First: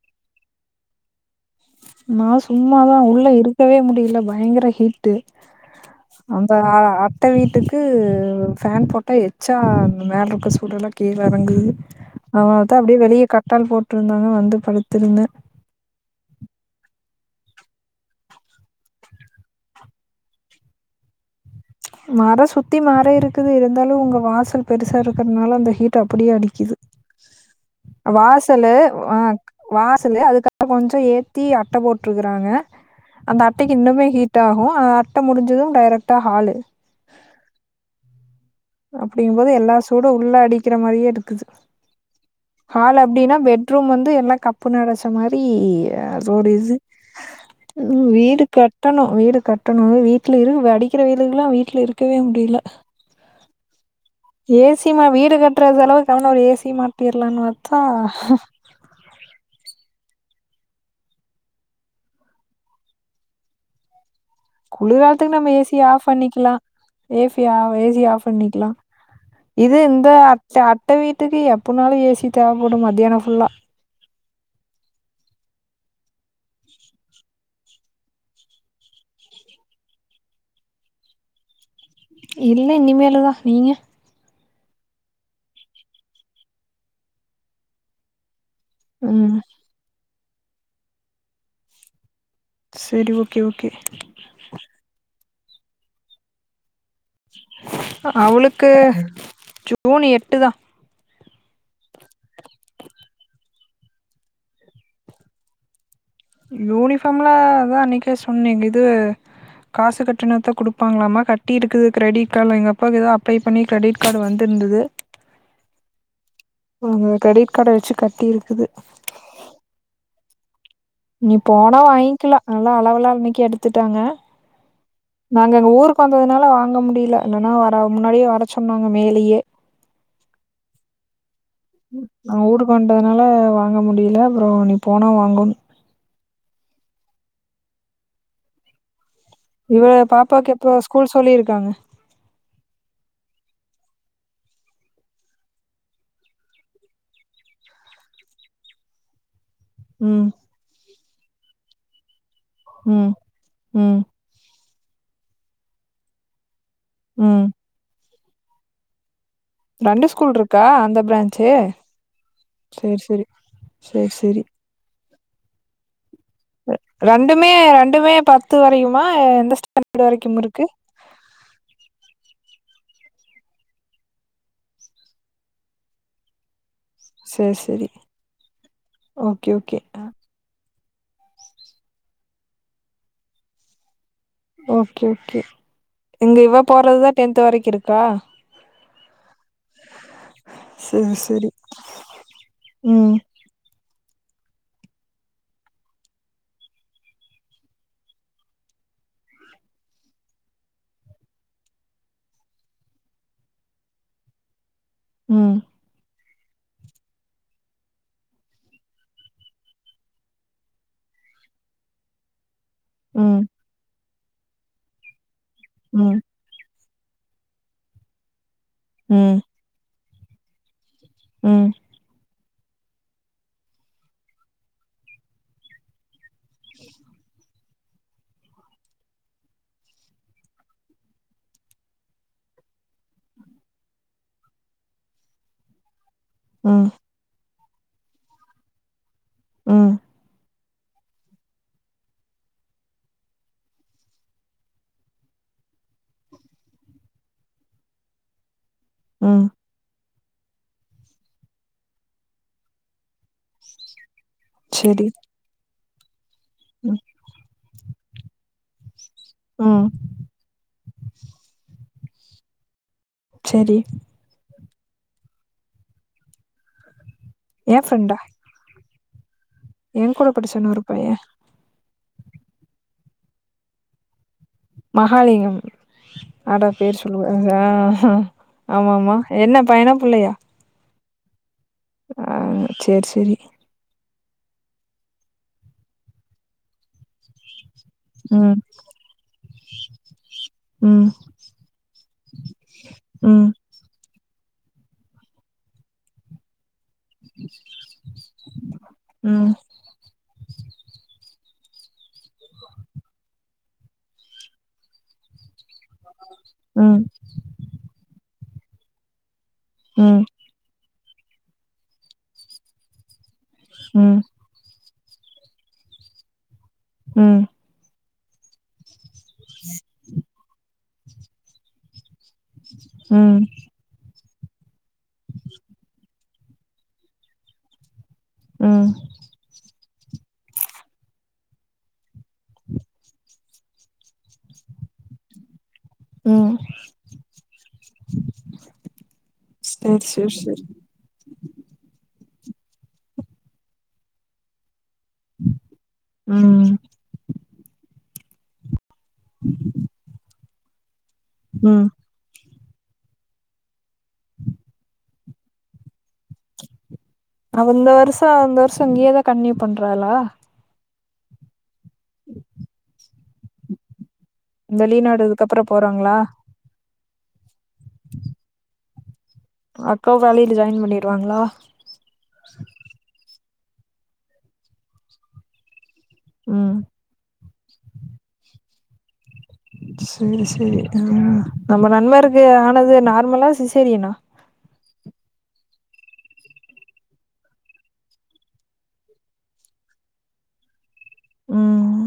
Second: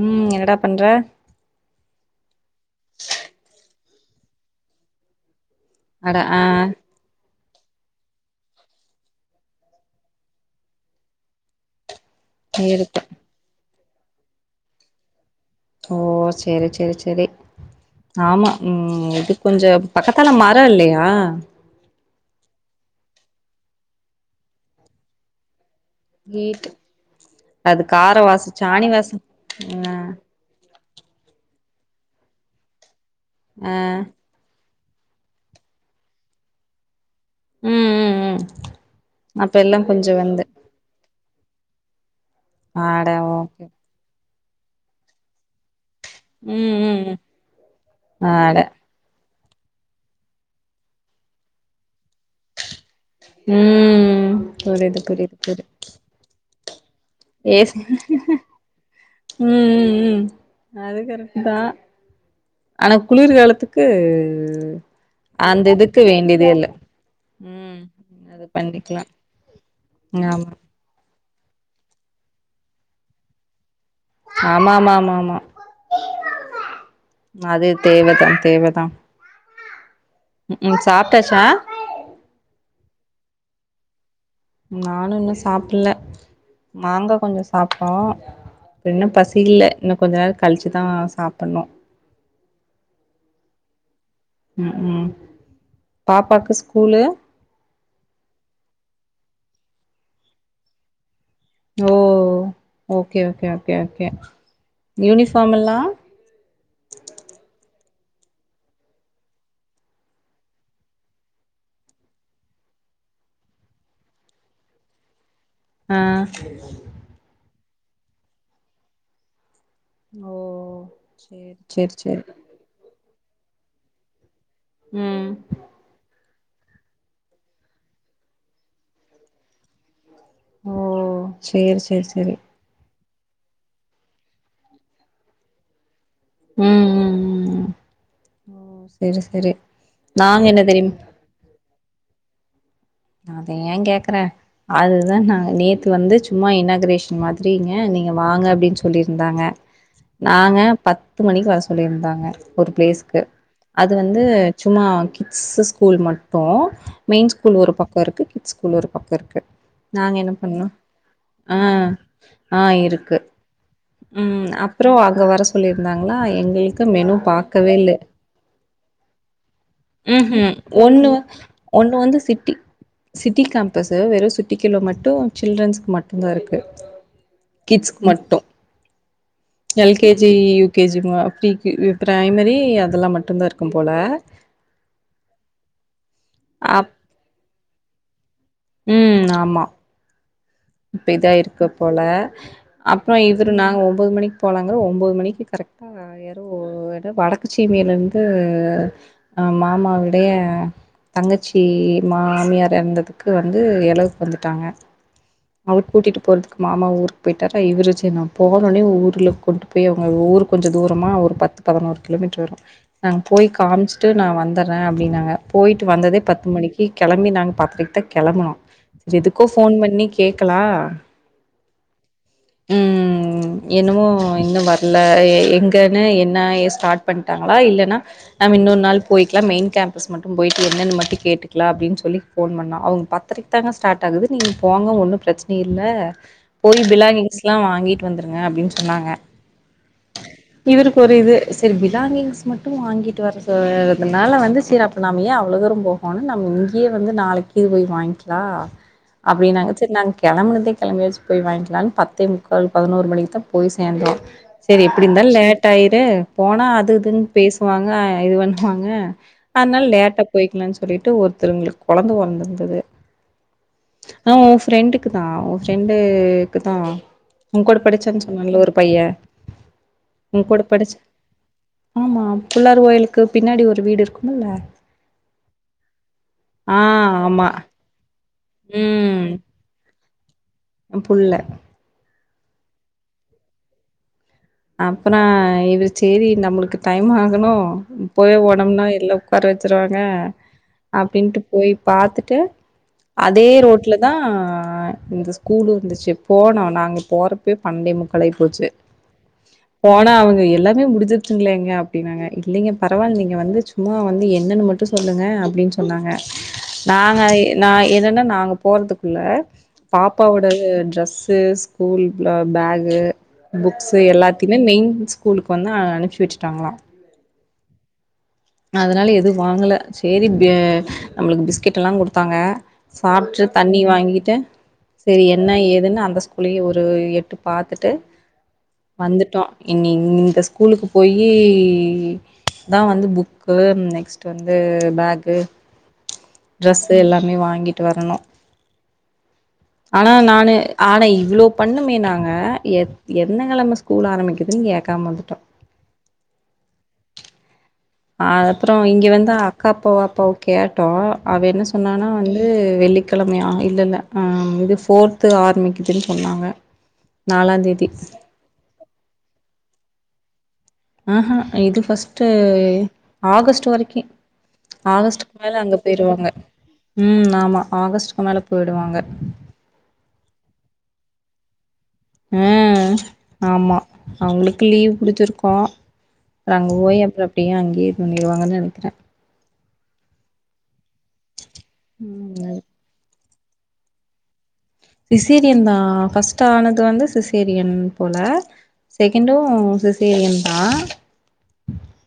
ம் என்னடா பண்ற நா சும்மாதா உள்ள இருக்கவே முடியில பயங்கர ஹீட் டு அட ஆ அந்தா அத் த வீட்டுக்கு ஃபேன் போட்டா எச்சா அ மேல இருக்கற சூடெல்லா கீழ எறங்குது அதனால்தா இருக்க அப்டியே வெளியே கட்டல் போட்ருந்தாங்க வந்து படுத்துருந்தே ஓ செரி செரி செரி ஆமா ம் இது கொஞ்சோ பக்கத்தால மரோ இல்லையா மரோ சுத்தி மரோ இருக்கிது இருந்தாலு உங்க வாசல் பெருசா இருக்கிறதனால அந்த ஹீட் அப்டியே வீட்டு அடிக்கிது அது கார வாசோ வாசலு சாணி வ வாசோ வா ஆ சலு அதுக்கப்பறோ கொஞ்ச ஏத்தி அட்ட போட்டிருக்காங்க அந்த அட்டைக்கி ஆ இன்னுமே ஹீட் ட்டாகு அட்ட முடிஞ்சது டைரெக்டா ஹாலு ம் ம் ம் அப்டிங்போது அப்ப எல்லா சூடு கொஞ்சோ உள்ள வந்து அடிக் கிற மாரியே இருக்குது ஹால் ஆட அப்டின்னா ஓகே பெட்ரூம் வந்து எல்லா கப்புன்னு அடச் ச மாரி அது ஒரு ம் இது ம் ம் வீடு ஆட கட் டணு வீடு கட்டணு வீட்ல இரு அடிக்கிற வெயிலுக்ல்லா வீட்ல இருக்கவே முடில ம் ஏசி புரியுது மா வீடு புரியுது புரியுது கட்ற செலவுக்கான ஒரு ஏசி மாட்டிர்லானு பாத்தா ஏசி ம் ம் ம் அது கரெட் தா ஆனா குளிர்காலத்துக்கு குளிர்காலத்துக்கு நம்ம அந்த ஏசி இதுக்கு ஆஃப் வேண்டியதே பண்ணிக்லா இல்ல ஏசி ஆ ம் ஏசி ஆஃப் அது பண்ணிக்லா பண்ணிக்கலா இது இந்த ஆமா அத்த அத்த வீட்டுக்கு எப்புனாலு ஏசி தேவப்படு மதியானோ ஃபுல்லா ஆமாமாமா அது தேவதா தேவதா ம் சாப்டாச்சா இல்ல இனிமேலு தா நீங்க நானு இன்னு சாப்பில மாங்க கொஞ்சோ சாப்ட்டோ அப்ற இன்னு பசி ம் இல்ல இன்னு கொஞ்ச நேரோ கழிச்சுதா சாப்புட்ணு செரி ஓகே ஓகே ம் ம் பாப்பாக்கு ஸ்கூலு அவளுக்கு ஜூன் எட்டு தா ஓ okay okay okay okay uniform எல்லா யூனிஃபாம்லா அதா அன்னக்கே சொன்னேங் இது காசு கட்டுனாதா குடுப்பாங்ளாமா கட்டி இருக்குது கிரெடிட் கார்ட்ல எங்கப்பாக்கு எதோ அப்ளை பண்ணி கிரெடிட் கார்டு வந்துருந்தது ஆ அந்த கிரெடிட் கார்ட வச்சு கட்டி இருக்குது ஓ இனி சேரி போனா சேரி சேரி வாங்கிக்லா நல்லா அளவுலா அன்னக்கே எடுத்துட்டாங்க ம் நாங்க எங்க ஊருக் கு வந்ததுனால வாங்க முடில என்னன்னா வர முன்னாடியே வர சொன்னாங்க மேலயே ஓ சேரி சேரி சேரி நாங்க ஊருக் கொண்டதுனால வாங்க முடில அப்றோ இனி போனா வாங்கனு ம் ம் ம் ஓ சேரி சேரி இவ நாங்க பாப்பாக்கு என்ன எப்ப தெரியும் ஸ்கூல் சொல்லிருக்காங்க அத ஏ கேக்குற அதுதா நாங்க நேத்து வந்து சும்மா இனாக்ரேஷன் மாதிரிங்க நீங்க வாங்க அப்டின் சொல்லியிருந்தாங்க ம் நாங்க பத்து மணிக்கு வர சொல்லியிருந்தாங்க ஒரு ம் பிளேஸ்க்கு அது ம் வந்து சும்மா கிட்ஸ் ஸ்கூல் மட்டு மெயின் ம் ஸ்கூல் ஒரு பக் க இருக்கு கிட்ஸ் ஸ்கூல் ஒரு பக்கோ இருக்கு ரெண்டு நாங்க என்ன ஸ்கூல் இருக்கா பண்ணோ அந்த பிரான்ச்சு ஆ ஆ சரி இருக்கு சரி சரி சரி ம் அப்றோ அங்க வர சொல்லியிருந்தாங்ளா எங் ளுக்கு மெனு ரெண்டுமே பாக்கவே இல்ல ரெண்டுமே பத்து வரைக்குமா எந்த ஸ்டாண்டர்ட் வரைக்கும் ம்ஹூம் இருக்கு ஒன்னு ஒன்னு வந்து சிட்டி சிட்டி கேம்பஸ்ஸு வெறு சிட்டி குள்ள மட்டு சில்டரன்ஸ்க் மட் டு தா இருக்கு சரி சரி கிட்ஸ்க்கு மட்டு okay okay LKG UKG pre K primary அதெல்லா மட்டுதா இருக்கு போல ஓகே ஓகே இங்க இவ அப் போறதுதா டென்த் வரைக்கு இருக்கா ம் ஆமா இப்ப சரி சரி இதாயிருக்கு போல அப்றோ ம் இது தோட நாங்க ஒன்போது மணிக் போலாங்க ஒன்போது மணிக்கு கரெக்டா அ யாரோ வடக்கு சீமைய்லந்து அ மாமாவிடய தங்கச்சி மாமியார் எர்ந்ததுக்கு வந்து எளவுக்கு வந்துட்டாங்க ம் அவுர் கூட்டிட்டு போறதுக்கு மாமா ஊருக்கு போய்ட்டாரா இவுரு சின்னவ போனோன்னே ஊர்ல கொண்டுன் போய் அவுங்க ஊரு கொஞ்ச தூரமா ஒரு பத்து பதினோரு கிலோமீட்ரு வரும் நாங் ம் போய் காம்ச்சுட்டு நா வந்துறே அப்டின்னாங்க போய்ட்டு ம் வந்ததே பத் து மணிக்கு கெளம்பி நாங்க பத்ரைக்தா கிளம்புனோ ம் எதுக்கோ ஃபோன் பண்ணி கேக்கலா ம் ம் ம் என்னமோ இன்னு வர்ல எ எங்கன்னு நா ஏ ஸ்டார்ட் பண்ட்டாங்ளா இல்லனா நம் இன்னொரு நாள் போய்க்கலா மெய்ன் கேம்ப்பஸ் மட்டு போய்ட்டு என்னன் மட்டு கேட்டுக்லா அப்டின் சொல்லி ஃபோன் பண்ண அவுங் பத் ரைக்கு தாங்க ஸ்டாட் ஆகுது நீங் போங்க ஒன்னு ப்ரச்ன இல்ல ம் போய் பிலாங்கிங்ஸ்லா வாங்கிட் வந்துருங்க அப்டின் சொன்னாங்க ம் இவருக்கு ஒரு இது செரி பிலாங்கிங்ஸ் மட்டும் வாங்கிட்டு வரஸ் துனால வந்து சேர் அப் இப்ப நம்ம ஏ அவ்ளோ தூரோ போகணு நம்ம இங்கியே வந்து நாளைக்கி போய் வாய்ன்க்லா ம் அப்டின்னாங்க செரி நாங்க கெளம்புனதே கெளம்பியாச் போய் வாய்ன்க்லான் பத்தே முக்கால் பதினோரு மணிக்கு தா போய் சேர்ந்தோ செரி சரி எப்டிர்ந்தால் லேட் ஆய்டு போனா அது ம் இதுன் பேஸ் வாங்க இது பண்வாங்க ம் அத்னால் லேட்டா போய்க்லான் சொல்லிட்டு ஒருத்தருங்களுக் கொழந்த பொறந்துருந்துது செரி ஆ உன் ஃப்ரெண்டுக்கு தா உன் ஃப்ரெண்டு க்கு தா உன் கூட என் ஃப்ரெண்டா படிச்சான் சொன்னல ஒரு பையன் என் உன் கூட படிச்சவன ஒரு படிச் பையன் ஆமா புள்ளார் கோயில்க்கு பின்னாடி ஒரு வீடு இருக்குமுல்ல மஹாலிங்கம் ஆட்டாட ஆ பேர் ஆமா சொல்லுவாருங்க ஆமா ஆமா ம் என்ன பையனா புள்ளயா புள்ள ஆ சேர் சேரி அப்றோ இது சேரி நம்ளுக்கு டைம் ஆகணு இப்பவே ம் ஓடம்னா இல்ல உக்கார வெச்ருவாங்க ம் அப்டின்ட்டு போய் பாத்துட்டு அதே ம் ரோட் ல தா இந்த ஸ்கூல் இருந்துச்சு போனோ நாங்க போறப்யே பனன்டே முக்காளாய் போச்சு ம் போனா அவுங்க எல்லாமே முடிஞ்சிரச்சிங்ளே அப்டின்னாங்க இல்லங்க பரவால் நீங்க வந்து சும்மா வந்து என்னன் மட்டு சொல்லுங்க அப்டின் சொன்னாங்க ம் நாங்க நா என்னன்னா நாங்க போறதுக்குள்ள ம் பாப்பாவோட ட்ரெஸ்ஸு ஸ்கூல் ப்லா பேகு புக்ஸ்ஸு ம் எல்லா திமே மெய்ன் ஸ்கூலுக்கு வந்து அனுப்ச் வெச்சிட்டாங்ளா ம் அதனால எதுவு வாங்கல சேரி பே நம்ளுக்கு பிஸ்கெட்டெல்லா குட்த் தாங்க ம் சாப்ட்டு தண்ணி வாங்கிட்டு செரி என்ன ஏதுனு அந்த ஸ்கூ லியோ ஒரு எட்டு பாத்துட்டு ம் வந்துட்டோம் இனி இந்த ஸ்கூலுக்கு போய் தான் வந்து புக் புக்கு நெக்ஸ்ட்டு வந்து பேக்கு ம் ட்ரெஸ்ஸு எல்லாமே வாங்கிட்டு வரணும் சேரி ஆனா சேரி நானு சேரி ஆனா இவ்வளோ பண்ணுமே நாங்க எத் என கெழம ஸ்கூல் ஆரம்பிக்கக்குதுன்னு கேக்காம வந்துட்டோம் ம் அப்புறோம் இங்க வந்து அக்கா அப்பாவ அப்பாவ கேட்டோம் அவ என்ன ம் சொன்னனா வந்து வெள்ளிக்கெழமையா ஆ இல்லல்ல இது போர்து ஆர்மிக்கு இப்பிடி சொன்னாங்க நாலாந்தேதி சோ இங்கேதான் கண்ட்டீனியூ பண்றாளா ஆஹஹா இது ஃபர்ஸ்ட்டுஆகஸ்ட் வரைக்கும் வெளிநாடு ஆகஸ்டுக்கு மேல இதுக்கப்புறோ அங்க போறாங்களா போயிருவாங்க ம் ஆமா ஆகஸ்ட்கு மேல போயிடுவாங்க அக்கா வேலையில ஜாயின் பண்ணிருவாங்களா ம் ஆமா அவுங்ளுக்கு லீவ் புடிச்சிருக்கோம் ம் [unintelligible] அங்கே தங்கிருவாங்கன்னு நெனைக்கிறன் சரி சரி அ நம்ப நண்பருக்கு ம் ஆனது நார்மலா சிசேரியனா சிசீரியன் தான் ஃபஸ்ட் ஆனது வந்து சிசேரியன் போல செகண்டும் சிசேரியன் தான் ம்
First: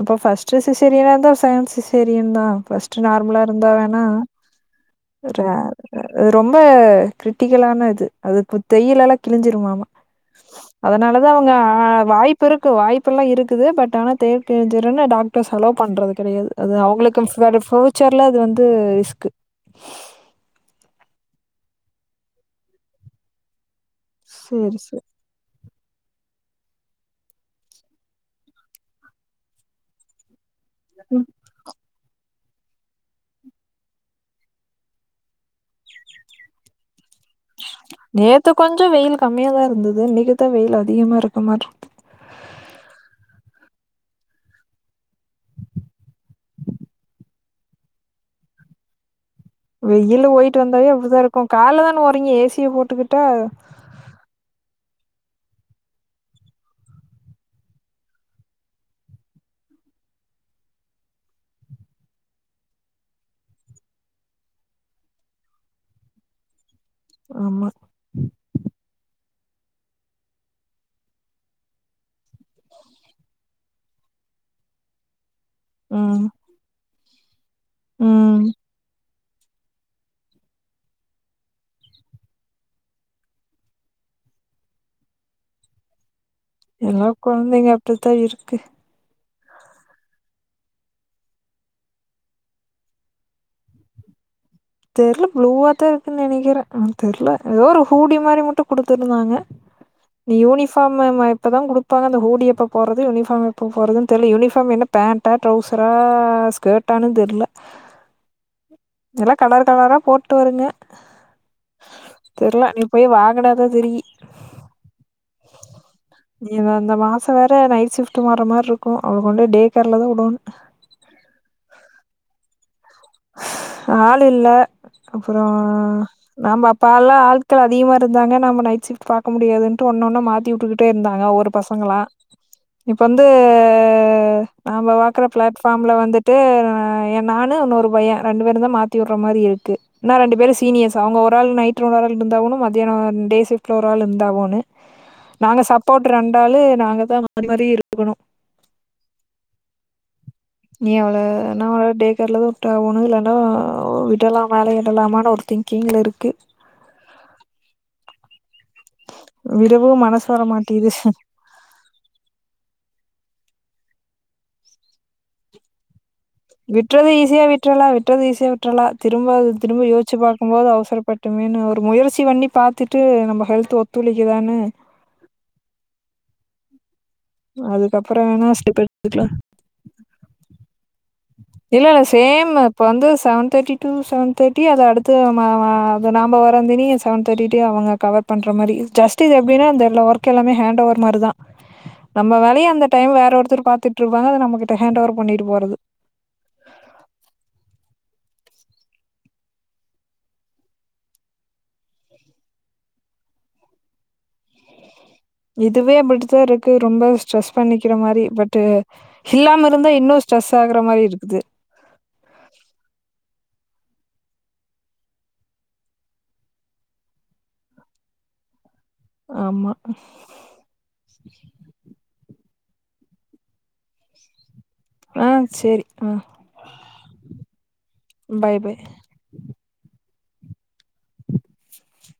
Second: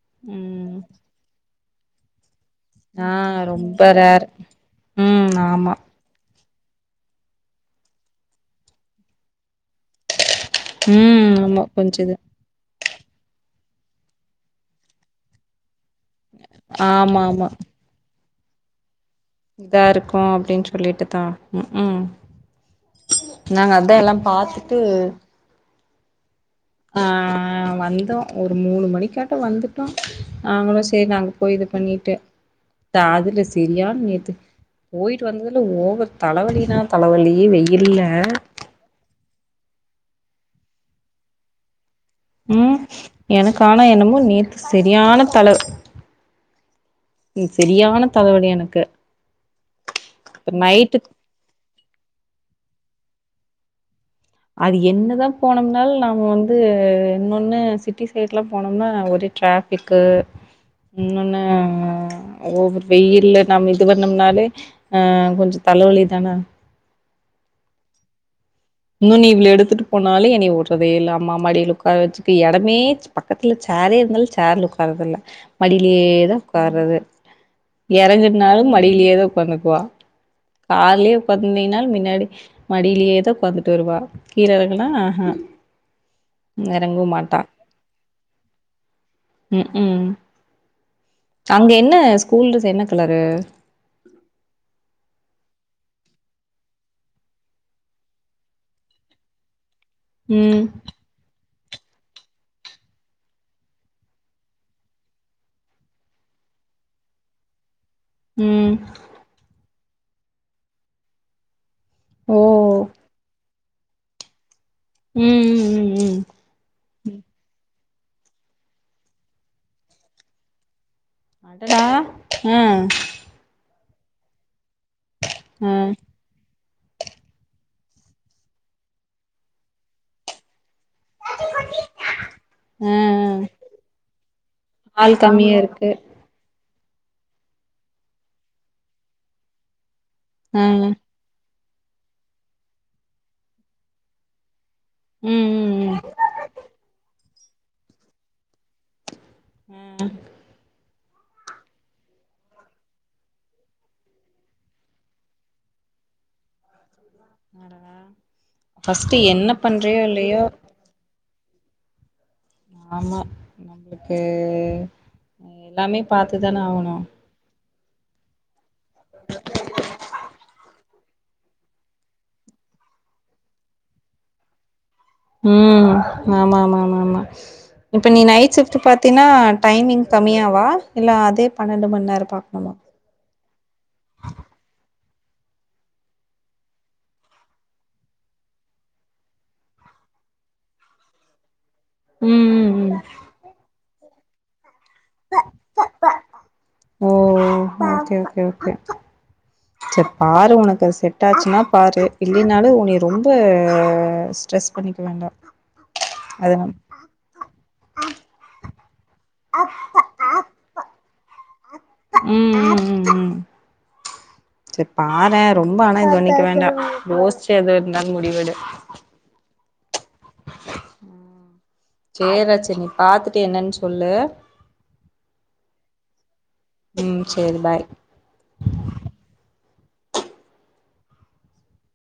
இப்ப ஃபஸ்ட்ட் ம் சிசரியனா இருந்தா செகண்ட் சிசேரியனு தான் ஃபர்ஸ்ட்ட் ஆ நார்மலா இருந்தா ரொம்ப வேணா ரேர் ம் ஆமா ரொம்ப கிரிட்டிகலான இது அது தையல எல்லாம் கிழிஞ்சிருமாமாம் அதனால தான் ம் அவுங்க ஆமா கொஞ்ச இது வாய்ப்பு ப்பிருக்கும் வாய்ப்பெல்லாம் இருக்குது பட் ஆனால் தையல் கிழிஞ்டுன்னு டாக்டர்ஸ் செலவு பண்றது கெடயாது அது ஆமா ஆமா அவுங்களுக்கு ஃபியூச்சர்ல அது வந்து ரிஸ்க்கு இதான் இருக்கும் அப்டின்னு சொல்லிட்டு தா ம் ம் நாங்க அதான் எல்லா பாத்துட்டு சேரி சேரி ஆ வந்தோம் ஒரு மூணு மணிக்காட்டோம் வந்துட்டோம் அவுங்களும் சரி ம் நாங்க போய் இது பண்ணிட்டு அதுல சரியானனு நேத்து போயிட்டு வந்ததுல ஓவரு தலவழின்னா தலவலி ஏங்க இருங்க கொஞ்ஜோம் வெயிலு கம்மியா தான் இருந்தது இன்னைக்குதான் வெயில் அதிகமா இருக்க மாட் ம் எனக்கானா என்னமோ நேத்து செரியான தலவு ம் செரியான தலவலி எனக்கு வெயில போயிட்டு வந்தாவே நைட்டு அப்டிதான் இருக்கும் கார்ல தான போரீங்க ஏசிய போட்டுக்கிட்டா அது என்னதான் போனோம்னாலு நாம வந்து இன்னொன்னு சிட்டி சைட்லாம் போனோம்னா ஒரே ட்ராபிக் பிக்கு இன்னொன்னு ஓவரு வெயில்ல நாம வீட்டுக்கு வந்தோம்னாலே ஆ கொஞ்ஜோம் தலவலி தான ஆமா இன்னும் நீ இவ்ள எடுத்துட்டு போனாலும் என்ன வுடடுறதே இல்ல அம்மா மடில உட்கார வெச்சக்க இடமே பக்கத்துல் சாரே இருந்தாலும் சறுல் உட்காரறதில்ல மடியிலேயே ம் தான் உட்காரறது ம் இறகுனாலும் மடியிலயே தான் உட்காந்துக்குவா காலலேயே உட்காந்தினானும் மின்னாடி மடியிலேயேதான் உக்காந்துட்டு வருவா கீழ எரங்குனா ஆ ஆ எல்லா குழந்தைங்க அப்டித்தான் இருக்கு ம் ம் அங்க என்ன ஸ்கூல் ட்ரெஸ் என்ன கலரு தெர்ல ப்ளூவா தா இருக்குன்னு நெனைக்கிறே தெர்ல ஏதோ ஒரு ஹூடி மாரி மட்டு குடுத்துருந்தாங்க நீ ம் யூனிஃபார்ம் எப்பதா குடுப்பாங்க அ ஹூடி எப்ப போறது யூனிஃபார்ம் எப்ப போறது தெர்ல யூனிஃபார்ம் என்னப் பேண்டா ட்ரௌசரா ஸ்கட்டானு தெர்ல ம் எல்லா கலர் கலரா போட்டு வருங்க ஓ தெர்ல இனிபோய் வாங்குனாதா தெரியு ம் ம் ம் ம் நீ அந்த மாச வேற நைட் சிப் டு மாற மாரி இருக்கு அவளு கொண்டு டேகேர்ல தா விடணு ட ஆ ஆள் இல்ல அப்பற ஆ நம்ம அப்பால்லா ஆட்கள் அதிகமா இருந்தாங்க நம் நைட் சிப்ட் பாக்க முடியாதுன்ட்டு ஒன்னு ஒன்னா மாத்தி விட்டுக்கிட் டே இருந்தாங்க ஒவ்வொரு பசங்களா ஆ. இப்ப வந்து நாம ஆள் பாக்குற கம்மியா இருக்கு பிளாட்ஃபார்ம்ல வந்து ட்டு எ நானு ஒன்னோரு பைய ரெண்டு பேருந்தா மாத்திவுற மாரி இருக்கு இன்னா ரெண்டு பேர் ஆ ம் சீனியர்ஸ் அவுங்க ஒரு ஆள் நைட் ஒரு ஆள் இருந்தா கூட மதியானம் டே சிப்ட் ஒரு ஆள் இருந்தாவனு ம் நாங்க ம் சப்போர்டராண்டாலு நாங்கதா மாரி மாரி இருக்கனு ம் நீ அவள நா அவள டேகேர்லதா ஒண்ணுயிலன்னா விடலா வேலய விடலாமா ஒரு திங்கிங்ல இருக்கு ஃபர்ஸ்ட்டு என்ன பண்றியோ இல்லயோ டூரிசம் ஆமா நமளுக்கு எல்லாமே பாத்துதான ஆவணு விட்றுதி ஈசியா வி்ட்றலா விட்டுறது ஈசியா வி்ட்றலா திரும்பது திரும்ப யோச்சு பாக்கும்போது அவசரப்பட்டுமே ஒரு முயற்சி பண்ணி பாத் த்துட்டு நம்ம ஹெல்த் ஒத்துழைக்குதானு ம் ஆமா மாமா மாமா இப்ப அதுக்கப்புற நீ வேணா நைட் ஷிப்ட் ஸ்டெப் எடுத்துக்கலா பாத்தீன்னா டைமிங் கம்மியாவா இல்ல அதே இல்ல பன்னெண்டு இல்ல மண் நேரோ சேம் பாக்கணுமா இப்ப வந்து seven thirty to seven thirty அத அடுத்து மாமா அது நாம வரந்தனி செவன் தேர்ட்டி ட்டு அவுங்க கவர் பண்ற மாரி ஜஸ்ட்டு இது எப்பினா அந்த ஒர்க் ஹேண்ட் ஓவர் மாரி தா நம்ம ம் வேலய ம் அந்த ம் டைம் வேற ஒருத்தர் பாத்துட்டுருப்பாங்க அத நம்ம கிட்ட ஹேண்ட்ஓவர் பண்ணிட்டு போறது ஓ ஓ ஓகே ஓகே [inaudible] சேரி பாரு ஒனக்கு செட் ஆச்சுன்னா பாரு இல்லைனாலு உனைய ரொம்ப ஸ்ட்ரெஸ் பண்ணிக்க வேண்டா இதுவே அப்டிதா அது இருக்கு ம் ரொம்ப ஸ்ட்ரெஸ் பண்ணிக்கிற மாரி பட் இல்லாம இருந்தா இன்னு ஸ்ட்ரெஸ் ஆகுற மாரி இருக்குது ம் ம் ம் ம் சரி பாறே ரொம்ப ஆனா இது பண்ணிக்க வேண்டா யோசிச்சு எது இருந்தாலு முடிவெடு ஆமா சேர்ரா செ நீ பாத்துட்டு என்னன்னு சொல்லு ஆ சேரி ஆ ம் சேரி பாய் பாய் பாய்